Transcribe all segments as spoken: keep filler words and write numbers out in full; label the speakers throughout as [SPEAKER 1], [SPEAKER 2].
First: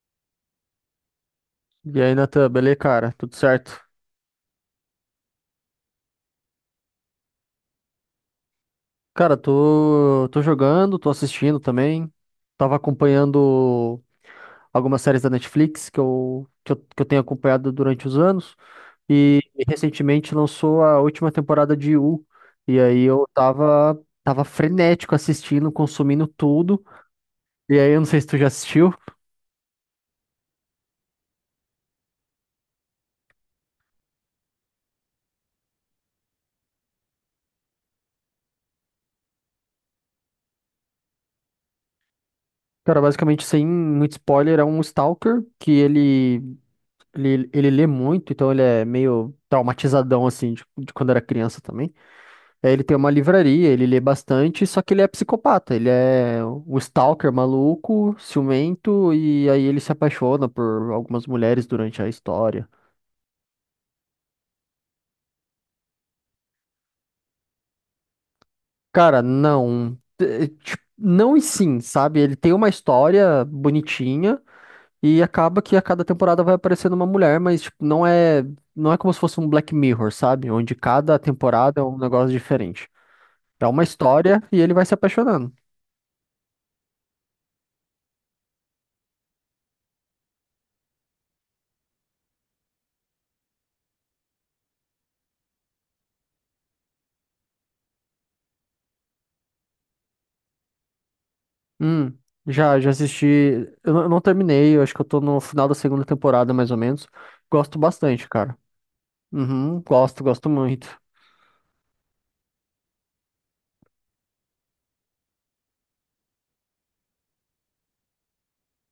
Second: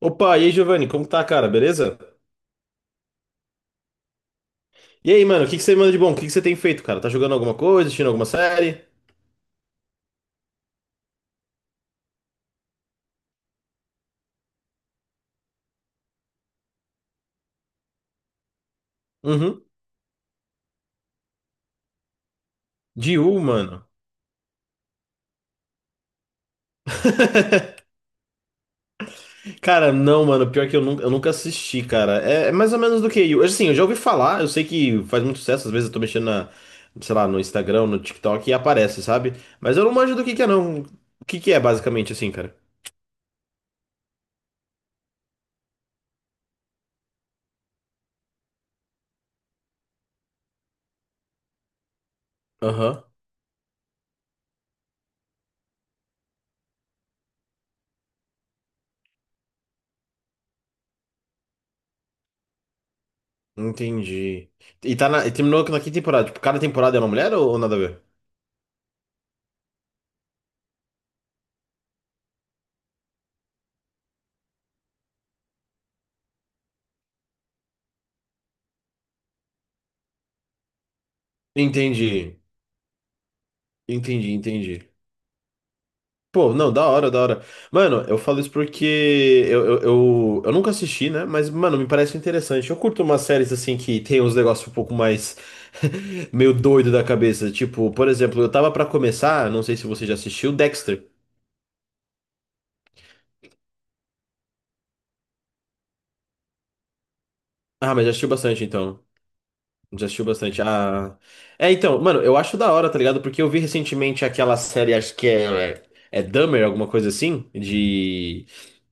[SPEAKER 1] Opa, e aí, Giovanni, como tá, cara? Beleza?
[SPEAKER 2] E aí, Natan, beleza, cara? Tudo certo?
[SPEAKER 1] E aí, mano, o que que você manda de bom? O que que você tem feito, cara? Tá jogando alguma coisa, assistindo alguma série?
[SPEAKER 2] Cara, tô, tô jogando, tô assistindo também. Tava acompanhando algumas séries da Netflix que eu, que eu, que eu tenho acompanhado durante os anos. E
[SPEAKER 1] Uhum.
[SPEAKER 2] recentemente lançou a última temporada de U. E aí
[SPEAKER 1] De
[SPEAKER 2] eu
[SPEAKER 1] U, mano.
[SPEAKER 2] tava, tava frenético assistindo, consumindo tudo. E aí, eu não sei se tu já assistiu.
[SPEAKER 1] Cara, não, mano. Pior que eu nunca, eu nunca assisti, cara. É, é mais ou menos do que eu. Assim, eu já ouvi falar, eu sei que faz muito sucesso, às vezes eu tô mexendo na, sei lá, no Instagram, no TikTok e aparece, sabe? Mas eu não manjo do que que é, não. O que que é, basicamente, assim, cara?
[SPEAKER 2] Cara, basicamente, sem muito spoiler, é um stalker que ele, ele, ele lê muito, então ele é meio traumatizadão, assim, de, de quando era criança também. É, ele tem
[SPEAKER 1] Aham.
[SPEAKER 2] uma livraria, ele lê bastante, só que ele é psicopata. Ele é um stalker maluco, ciumento, e aí ele se apaixona por algumas mulheres durante a história.
[SPEAKER 1] Entendi. E tá na, e terminou na que temporada? Tipo, cada temporada é uma mulher ou, ou nada a ver?
[SPEAKER 2] Cara, não. É, tipo, não e sim, sabe? Ele tem uma história bonitinha e acaba que a cada temporada vai aparecendo uma mulher, mas tipo, não é, não é como se fosse um Black Mirror, sabe? Onde cada temporada é um negócio
[SPEAKER 1] Entendi.
[SPEAKER 2] diferente. É uma
[SPEAKER 1] Entendi,
[SPEAKER 2] história e ele vai
[SPEAKER 1] entendi.
[SPEAKER 2] se apaixonando.
[SPEAKER 1] Pô, não, da hora, da hora. Mano, eu falo isso porque eu, eu, eu, eu nunca assisti, né? Mas, mano, me parece interessante. Eu curto umas séries assim que tem uns negócios um pouco mais meio doido da cabeça. Tipo, por exemplo, eu tava pra começar, não sei se você já assistiu, Dexter.
[SPEAKER 2] Hum, já, já assisti. Eu não, eu não terminei, eu acho que eu tô no final da segunda temporada, mais ou menos. Gosto
[SPEAKER 1] Ah, mas já
[SPEAKER 2] bastante,
[SPEAKER 1] assistiu
[SPEAKER 2] cara.
[SPEAKER 1] bastante então.
[SPEAKER 2] Uhum,
[SPEAKER 1] Já
[SPEAKER 2] gosto,
[SPEAKER 1] assistiu
[SPEAKER 2] gosto
[SPEAKER 1] bastante.
[SPEAKER 2] muito.
[SPEAKER 1] Ah. É, então, mano, eu acho da hora, tá ligado? Porque eu vi recentemente aquela série, acho que é, é Dahmer, alguma coisa assim, de.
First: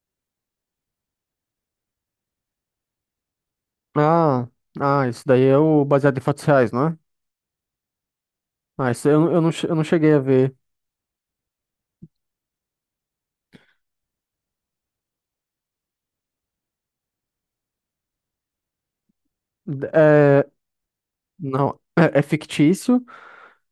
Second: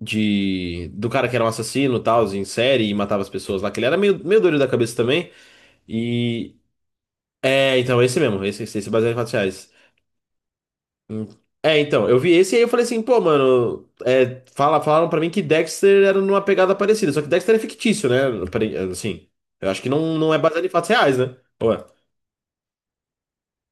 [SPEAKER 1] De do cara que era um assassino, tal, em série e matava as pessoas lá, que ele era meio, meio
[SPEAKER 2] Ah,
[SPEAKER 1] doido da cabeça
[SPEAKER 2] ah, isso
[SPEAKER 1] também.
[SPEAKER 2] daí é o baseado em fatos
[SPEAKER 1] E
[SPEAKER 2] reais, não é?
[SPEAKER 1] é, então esse mesmo, esse esse, esse
[SPEAKER 2] Ah, isso
[SPEAKER 1] baseado em
[SPEAKER 2] eu,
[SPEAKER 1] fatos
[SPEAKER 2] eu não, che-
[SPEAKER 1] reais.
[SPEAKER 2] eu não cheguei a ver.
[SPEAKER 1] Hum. É, então, eu vi esse e aí eu falei assim, pô, mano, é, fala, falaram pra mim que Dexter era numa pegada parecida, só que Dexter é fictício, né? Apare- Assim, eu acho
[SPEAKER 2] D-
[SPEAKER 1] que não, não é
[SPEAKER 2] É,
[SPEAKER 1] baseado em fatos reais, né?
[SPEAKER 2] não,
[SPEAKER 1] Ué.
[SPEAKER 2] é, é fictício.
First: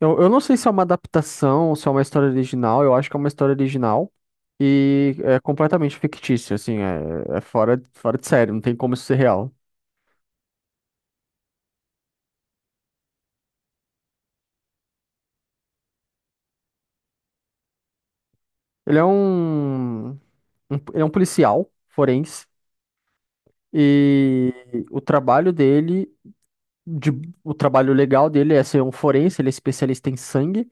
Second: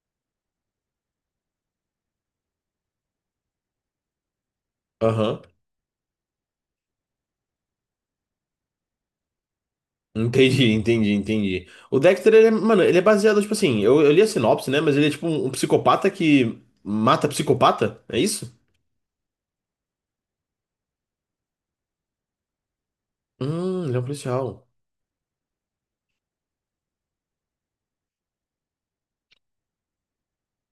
[SPEAKER 2] Eu, eu não sei se é uma adaptação ou se é uma história original, eu acho que é uma história original. E é
[SPEAKER 1] Aham.
[SPEAKER 2] completamente fictício, assim, é, é fora, fora de série, não tem como isso ser real.
[SPEAKER 1] Entendi, entendi, entendi. O Dexter, ele é, mano, ele é baseado, tipo assim, eu, eu li a sinopse, né? Mas ele é tipo um um psicopata que mata psicopata, é isso?
[SPEAKER 2] Ele é um. um- ele é um policial forense
[SPEAKER 1] Hum, ele é um
[SPEAKER 2] e
[SPEAKER 1] policial.
[SPEAKER 2] o trabalho dele, de- o trabalho legal dele é ser um forense, ele é especialista em sangue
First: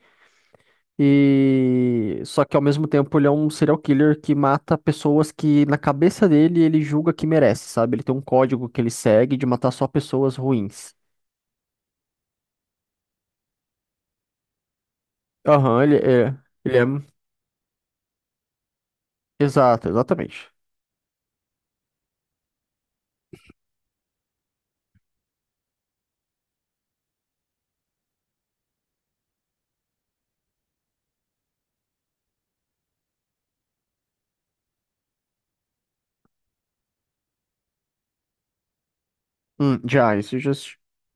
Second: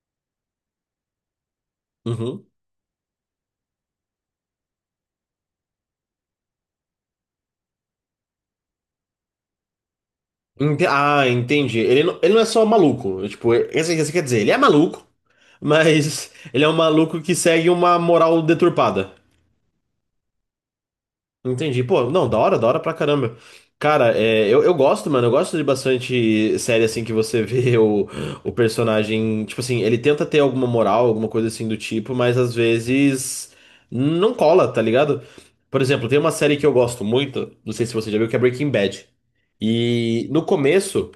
[SPEAKER 2] e só
[SPEAKER 1] Uhum.
[SPEAKER 2] que ao mesmo tempo ele é um serial killer que mata pessoas que na cabeça dele ele julga que merece, sabe? Ele tem um código que ele segue de matar só pessoas
[SPEAKER 1] Ente-
[SPEAKER 2] ruins.
[SPEAKER 1] ah, entendi. Ele não, ele não é só maluco. É Tipo, esse, esse quer dizer, ele é maluco,
[SPEAKER 2] Aham, ele
[SPEAKER 1] mas
[SPEAKER 2] é,
[SPEAKER 1] ele é um
[SPEAKER 2] ele é,
[SPEAKER 1] maluco que segue uma moral deturpada.
[SPEAKER 2] exato, exatamente.
[SPEAKER 1] Entendi. Pô, não, da hora, da hora pra caramba. Cara, é, eu, eu gosto, mano, eu gosto de bastante série assim que você vê o, o personagem. Tipo assim, ele tenta ter alguma moral, alguma coisa assim do tipo, mas às vezes não cola, tá ligado? Por exemplo, tem uma série que eu gosto muito, não sei se você já viu, que é Breaking Bad.
[SPEAKER 2] Hum, já,
[SPEAKER 1] E
[SPEAKER 2] isso
[SPEAKER 1] no
[SPEAKER 2] já,
[SPEAKER 1] começo,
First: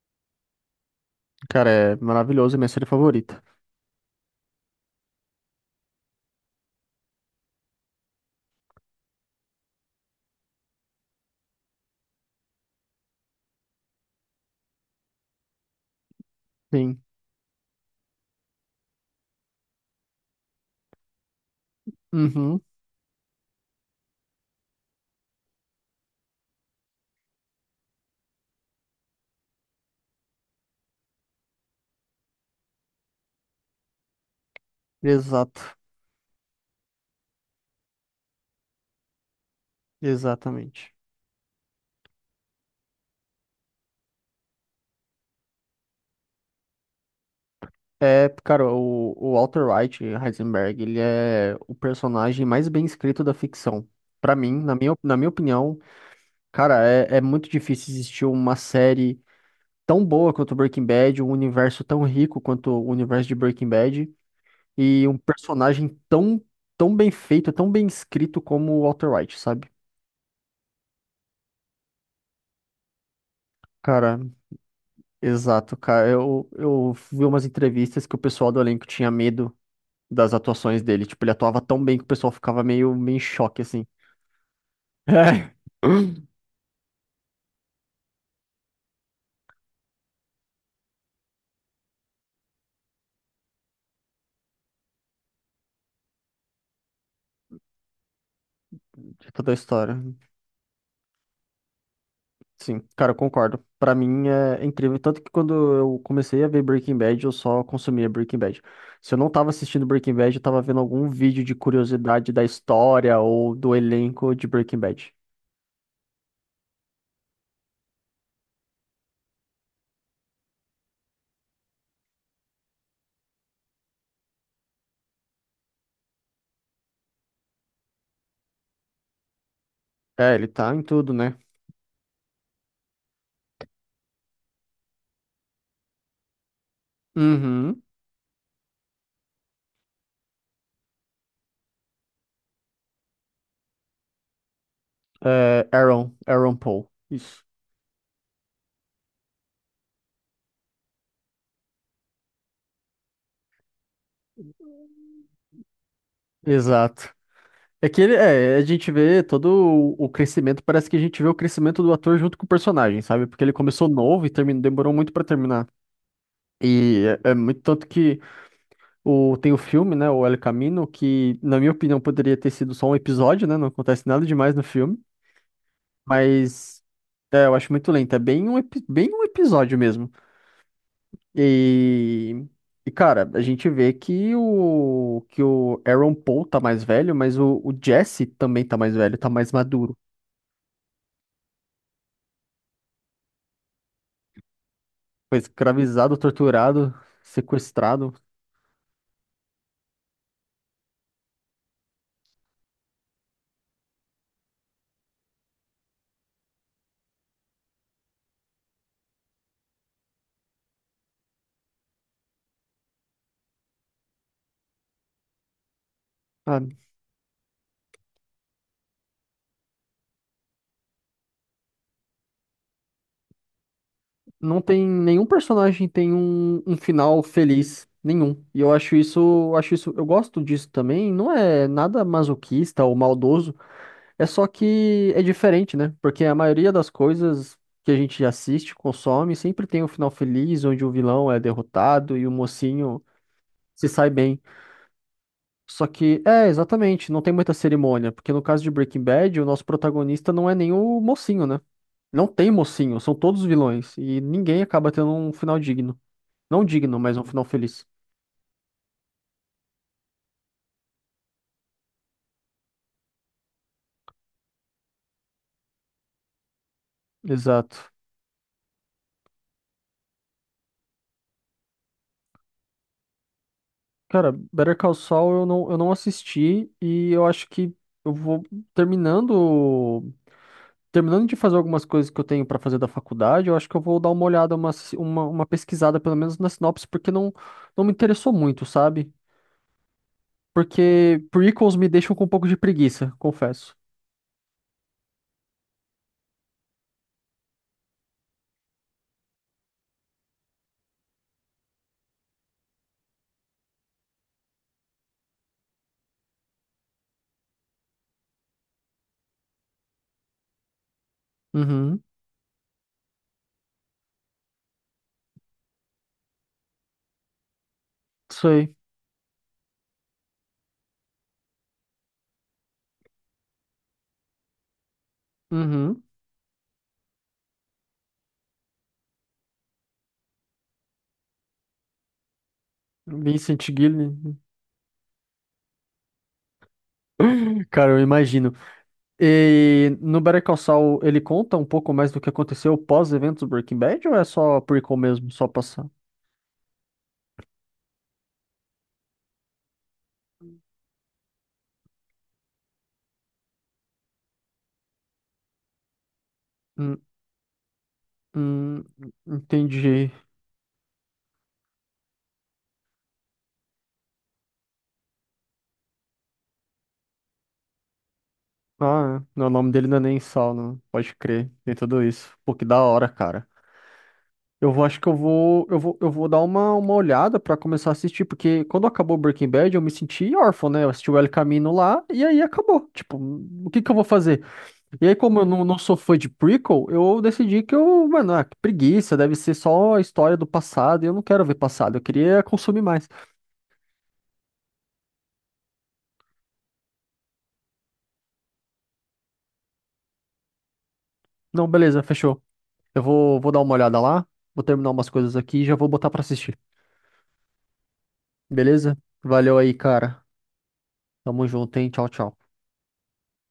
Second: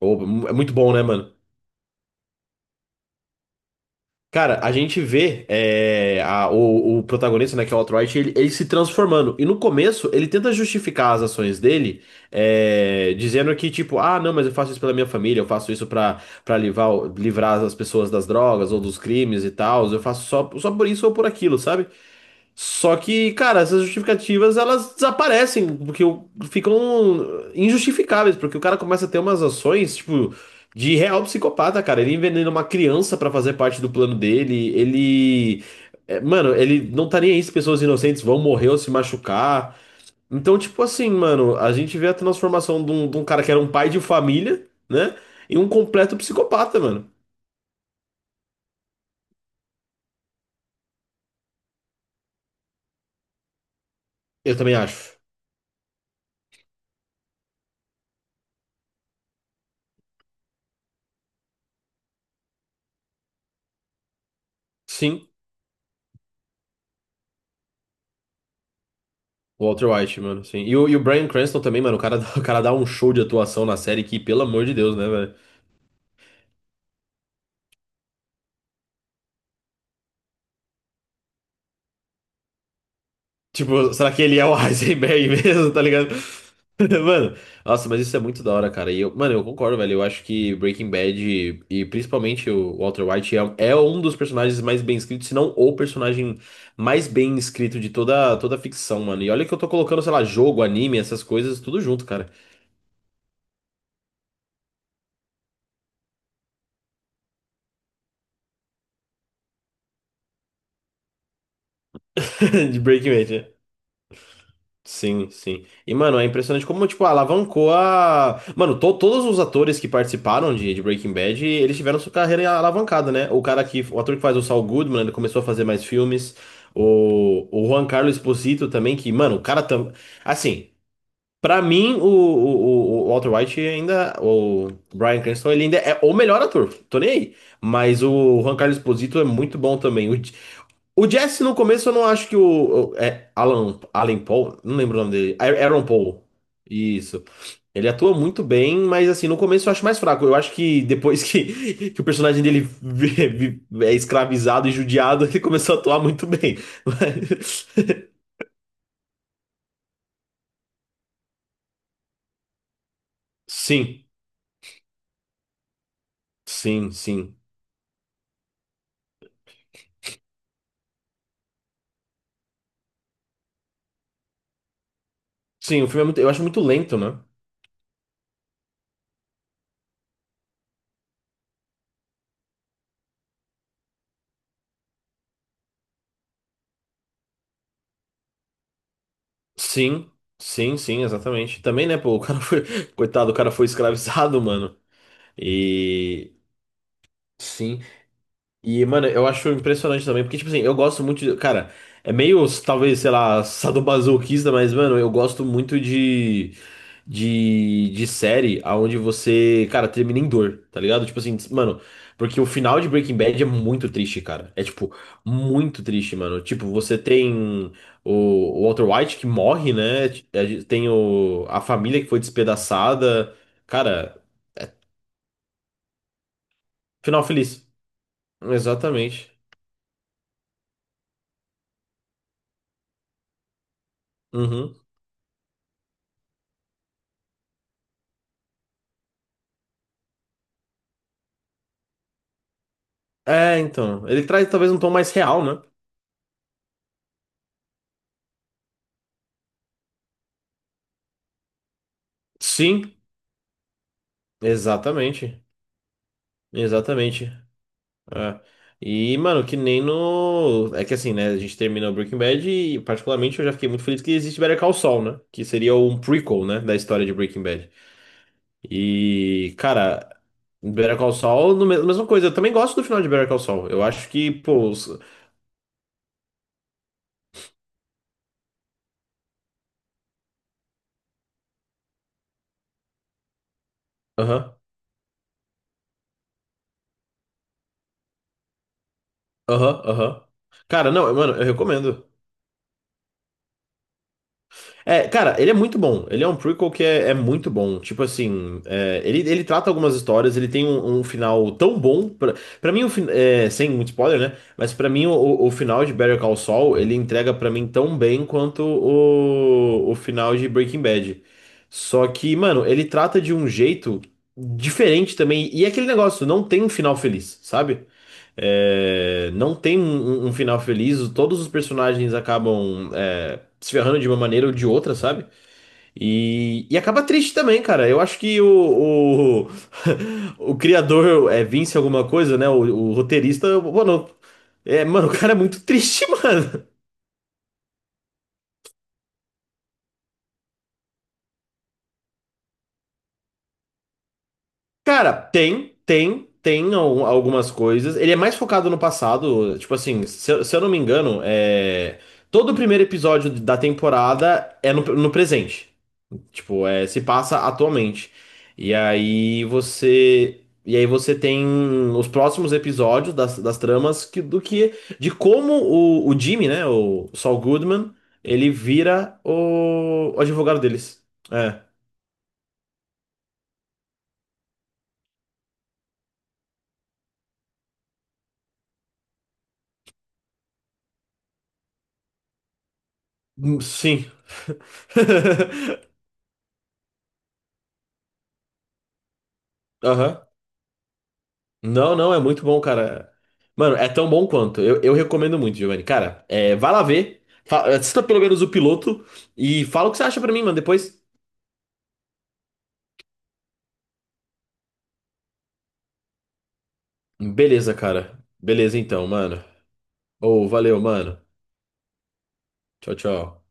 [SPEAKER 1] ô, é muito bom, né, mano?
[SPEAKER 2] cara, é maravilhoso, é minha série favorita.
[SPEAKER 1] Cara, a gente vê é, a- o, o protagonista, né, que é o Alt-Right, ele, ele se transformando. E no começo, ele tenta justificar as ações dele, é, dizendo que, tipo, ah, não, mas eu faço isso pela minha família, eu faço isso pra, pra livrar,
[SPEAKER 2] Sim.
[SPEAKER 1] livrar as pessoas das drogas ou dos crimes e tal, eu faço só, só por isso ou por aquilo, sabe?
[SPEAKER 2] Uhum,
[SPEAKER 1] Só que, cara, essas justificativas elas desaparecem, porque o- ficam injustificáveis, porque o cara começa a ter umas ações, tipo, de real psicopata, cara. Ele envenena uma criança pra fazer parte do plano dele,
[SPEAKER 2] exato,
[SPEAKER 1] ele. É, mano, ele não tá nem aí se pessoas inocentes vão morrer ou se machucar. Então, tipo
[SPEAKER 2] exatamente.
[SPEAKER 1] assim, mano, a gente vê a transformação de um, de um cara que era um pai de família, né? Em um completo psicopata, mano.
[SPEAKER 2] É, cara, o, o Walter White, Heisenberg, ele é o personagem mais bem escrito da ficção. Pra mim,
[SPEAKER 1] Eu
[SPEAKER 2] na
[SPEAKER 1] também
[SPEAKER 2] minha, na
[SPEAKER 1] acho.
[SPEAKER 2] minha opinião, cara, é, é muito difícil existir uma série tão boa quanto Breaking Bad, um universo tão rico quanto o universo de Breaking Bad, e um
[SPEAKER 1] Sim.
[SPEAKER 2] personagem tão, tão bem feito, tão bem escrito como o Walter White,
[SPEAKER 1] O
[SPEAKER 2] sabe?
[SPEAKER 1] Walter White, mano, sim. E o, e o Bryan Cranston também, mano. O cara, dá- o cara dá um show de atuação na série
[SPEAKER 2] Cara,
[SPEAKER 1] que, pelo amor de Deus, né, velho?
[SPEAKER 2] exato, cara. Eu, eu vi umas entrevistas que o pessoal do elenco tinha medo das atuações dele. Tipo, ele atuava tão bem que o pessoal ficava meio, meio em choque, assim.
[SPEAKER 1] Tipo, será que ele é o Heisenberg
[SPEAKER 2] É,
[SPEAKER 1] mesmo, tá ligado? Mano, nossa, mas isso é muito da hora, cara. E eu, mano, eu concordo, velho. Eu acho que Breaking Bad e, e principalmente o Walter White é, é um dos personagens mais bem escritos, se não o personagem mais bem escrito de toda, toda a ficção, mano. E olha
[SPEAKER 2] toda
[SPEAKER 1] que
[SPEAKER 2] a
[SPEAKER 1] eu tô
[SPEAKER 2] história.
[SPEAKER 1] colocando, sei lá, jogo, anime, essas coisas, tudo junto, cara.
[SPEAKER 2] Sim, cara, eu concordo. Pra mim é incrível. Tanto que quando eu comecei a ver Breaking Bad, eu só consumia Breaking Bad. Se eu não tava assistindo Breaking Bad, eu tava vendo algum vídeo de curiosidade da
[SPEAKER 1] De Breaking
[SPEAKER 2] história
[SPEAKER 1] Bad,
[SPEAKER 2] ou
[SPEAKER 1] né?
[SPEAKER 2] do elenco de Breaking Bad.
[SPEAKER 1] Sim, sim. E, mano, é impressionante como, tipo, alavancou a. Mano, to- todos os atores que participaram de, de Breaking Bad, eles tiveram sua carreira alavancada, né? O cara que. O ator que faz o Saul Goodman, ele começou a fazer mais filmes. O, o Juan Carlos Esposito também, que, mano, o cara tam...
[SPEAKER 2] É, ele
[SPEAKER 1] Assim,
[SPEAKER 2] tá em tudo, né?
[SPEAKER 1] pra mim, o, o, o o Walter White ainda. O Bryan Cranston, ele ainda é o melhor ator. Tô nem aí.
[SPEAKER 2] Uhum.
[SPEAKER 1] Mas o Juan Carlos Esposito é muito bom também. O Jess, no começo, eu não acho que o. o- É, Alan, Alan Paul? Não lembro o nome dele. A-
[SPEAKER 2] É,
[SPEAKER 1] Aaron
[SPEAKER 2] Aaron,
[SPEAKER 1] Paul.
[SPEAKER 2] Aaron Paul.
[SPEAKER 1] Isso.
[SPEAKER 2] Isso.
[SPEAKER 1] Ele atua muito bem, mas assim, no começo eu acho mais fraco. Eu acho que depois que, que o personagem dele vi- vi- é escravizado e judiado, ele começou a atuar muito bem.
[SPEAKER 2] Exato.
[SPEAKER 1] Mas-
[SPEAKER 2] É que ele, é, a gente vê todo o o crescimento, parece que a gente vê o crescimento do ator junto com o personagem, sabe? Porque ele começou
[SPEAKER 1] Sim,
[SPEAKER 2] novo e terminou, demorou muito pra terminar.
[SPEAKER 1] sim,
[SPEAKER 2] E é, é
[SPEAKER 1] sim.
[SPEAKER 2] muito tanto que O, tem o filme, né? O El Camino, que, na minha opinião, poderia ter sido só um episódio, né? Não acontece nada demais no filme.
[SPEAKER 1] Sim, o filme é muito. Eu acho muito
[SPEAKER 2] Mas
[SPEAKER 1] lento, né?
[SPEAKER 2] é, eu acho muito lento. É bem um, epi- bem um episódio mesmo. E, e, cara, a gente vê que o, que o Aaron Paul tá mais velho, mas o, o Jesse também tá mais velho, tá mais maduro.
[SPEAKER 1] Sim, sim, sim, exatamente. Também, né, pô, o cara foi. Coitado, o cara foi escravizado, mano.
[SPEAKER 2] Foi escravizado,
[SPEAKER 1] E.
[SPEAKER 2] torturado,
[SPEAKER 1] Sim.
[SPEAKER 2] sequestrado.
[SPEAKER 1] E, mano, eu acho impressionante também, porque, tipo assim, eu gosto muito de. Cara, é meio, talvez, sei lá, sadomasoquista, mas, mano, eu gosto muito de, de, de série aonde você, cara, termina em dor, tá ligado? Tipo assim, mano, porque o final de Breaking Bad é muito triste, cara. É, tipo, muito triste, mano. Tipo, você tem o, o Walter White que morre, né? É, Tem o, a família que foi despedaçada. Cara,
[SPEAKER 2] Não tem nenhum personagem tem um, um final
[SPEAKER 1] final feliz.
[SPEAKER 2] feliz, nenhum. E eu acho
[SPEAKER 1] Exatamente.
[SPEAKER 2] isso, acho isso, eu gosto disso também, não é nada masoquista ou maldoso, é só
[SPEAKER 1] Uhum.
[SPEAKER 2] que é diferente, né? Porque a maioria das coisas que a gente assiste, consome, sempre tem um final feliz onde o vilão é derrotado e o mocinho
[SPEAKER 1] É,
[SPEAKER 2] se
[SPEAKER 1] então.
[SPEAKER 2] sai
[SPEAKER 1] Ele
[SPEAKER 2] bem.
[SPEAKER 1] traz talvez um tom mais real, né?
[SPEAKER 2] Só que, é, exatamente, não tem muita cerimônia, porque no caso de Breaking Bad, o nosso protagonista não é nem o mocinho, né? Não tem
[SPEAKER 1] Sim,
[SPEAKER 2] mocinho, são todos vilões, e ninguém acaba tendo um
[SPEAKER 1] exatamente.
[SPEAKER 2] final digno. Não digno, mas um
[SPEAKER 1] Exatamente.
[SPEAKER 2] final feliz.
[SPEAKER 1] É. E, mano, que nem no. É que assim, né? A gente terminou Breaking Bad e, particularmente, eu já fiquei muito feliz que existe Better Call Saul, né? Que seria um prequel, né? Da história de Breaking Bad.
[SPEAKER 2] Exato.
[SPEAKER 1] E, cara, Better Call Saul, no me- mesma coisa. Eu também gosto do final de Better Call Saul. Eu acho que,
[SPEAKER 2] Cara,
[SPEAKER 1] pô.
[SPEAKER 2] Better Call
[SPEAKER 1] Os-
[SPEAKER 2] Saul eu não, eu não assisti e eu acho que eu vou terminando terminando de fazer algumas coisas que eu tenho pra fazer da faculdade, eu acho que eu vou dar uma
[SPEAKER 1] Aham,
[SPEAKER 2] olhada, uma, si- uma, uma pesquisada pelo menos na sinopse, porque não, não me interessou muito, sabe?
[SPEAKER 1] aham, aham. Cara, não,
[SPEAKER 2] Porque
[SPEAKER 1] mano, eu
[SPEAKER 2] prequels me
[SPEAKER 1] recomendo.
[SPEAKER 2] deixam com um pouco de preguiça, confesso.
[SPEAKER 1] É, cara, ele é muito bom. Ele é um prequel que é, é muito bom. Tipo assim, é, ele, ele trata algumas histórias, ele tem um, um final tão bom. Pra, pra mim, o fin- é, sem muito spoiler, né? Mas pra mim, o, o final de Better Call Saul, ele entrega pra mim tão bem quanto o, o final de Breaking Bad.
[SPEAKER 2] Uhum,
[SPEAKER 1] Só que, mano, ele trata de um jeito diferente também. E é aquele negócio, não tem um final feliz, sabe?
[SPEAKER 2] sei.
[SPEAKER 1] É, não tem um, um um final feliz, todos os personagens acabam é, se ferrando de uma maneira ou de outra, sabe?
[SPEAKER 2] Uhum.
[SPEAKER 1] E, e acaba triste também, cara. Eu acho que o, o, o criador é Vince alguma coisa, né? O, o roteirista,
[SPEAKER 2] Vincent
[SPEAKER 1] mano,
[SPEAKER 2] Gilligan.
[SPEAKER 1] é, mano, o cara é muito triste, mano.
[SPEAKER 2] Cara, eu imagino. E no Better Call Saul, ele conta um pouco mais do que aconteceu pós-eventos do Breaking Bad ou é só prequel
[SPEAKER 1] Cara,
[SPEAKER 2] mesmo, só
[SPEAKER 1] tem,
[SPEAKER 2] passar?
[SPEAKER 1] tem, tem al- algumas coisas. Ele é mais focado no passado, tipo assim, se, eu- se eu não me engano, é, todo o primeiro episódio da temporada é no no presente. Tipo, é,
[SPEAKER 2] Hum,
[SPEAKER 1] se passa atualmente. E
[SPEAKER 2] hum,
[SPEAKER 1] aí
[SPEAKER 2] entendi.
[SPEAKER 1] você. E aí você tem os próximos episódios das, das tramas que, do que. De como o, o Jimmy, né? O Saul Goodman, ele vira
[SPEAKER 2] Ah, não, o nome dele não é
[SPEAKER 1] o,
[SPEAKER 2] nem
[SPEAKER 1] o
[SPEAKER 2] Saul,
[SPEAKER 1] advogado
[SPEAKER 2] não.
[SPEAKER 1] deles.
[SPEAKER 2] Pode crer,
[SPEAKER 1] É.
[SPEAKER 2] tem tudo isso. Pô, que da hora, cara. Eu vou, acho que eu vou, eu vou, eu vou dar uma, uma olhada pra começar a assistir, porque quando acabou Breaking Bad, eu me senti órfão, né? Eu assisti o El Camino lá e aí acabou. Tipo,
[SPEAKER 1] Hum,
[SPEAKER 2] o que que eu vou
[SPEAKER 1] Sim.
[SPEAKER 2] fazer? E aí, como eu não, não sou fã de prequel, eu decidi que eu, mano, ah, que preguiça, deve ser só a
[SPEAKER 1] Aham.
[SPEAKER 2] história do passado, e eu não quero ver
[SPEAKER 1] Não,
[SPEAKER 2] passado, eu
[SPEAKER 1] não, é
[SPEAKER 2] queria
[SPEAKER 1] muito bom,
[SPEAKER 2] consumir mais.
[SPEAKER 1] cara. Mano, é tão bom quanto. Eu, eu recomendo muito, Giovanni. Cara, é, vai lá ver. Fa- Assista pelo menos o piloto e fala o que você acha pra mim, mano, depois.
[SPEAKER 2] Não, beleza, fechou. Eu vou, vou dar uma olhada lá, vou terminar umas coisas aqui e já vou botar pra assistir.
[SPEAKER 1] Beleza, cara. Beleza
[SPEAKER 2] Beleza?
[SPEAKER 1] então, mano.
[SPEAKER 2] Valeu aí, cara.
[SPEAKER 1] Ô, valeu, mano.
[SPEAKER 2] Tamo junto, hein? Tchau, tchau.
[SPEAKER 1] Tchau, tchau.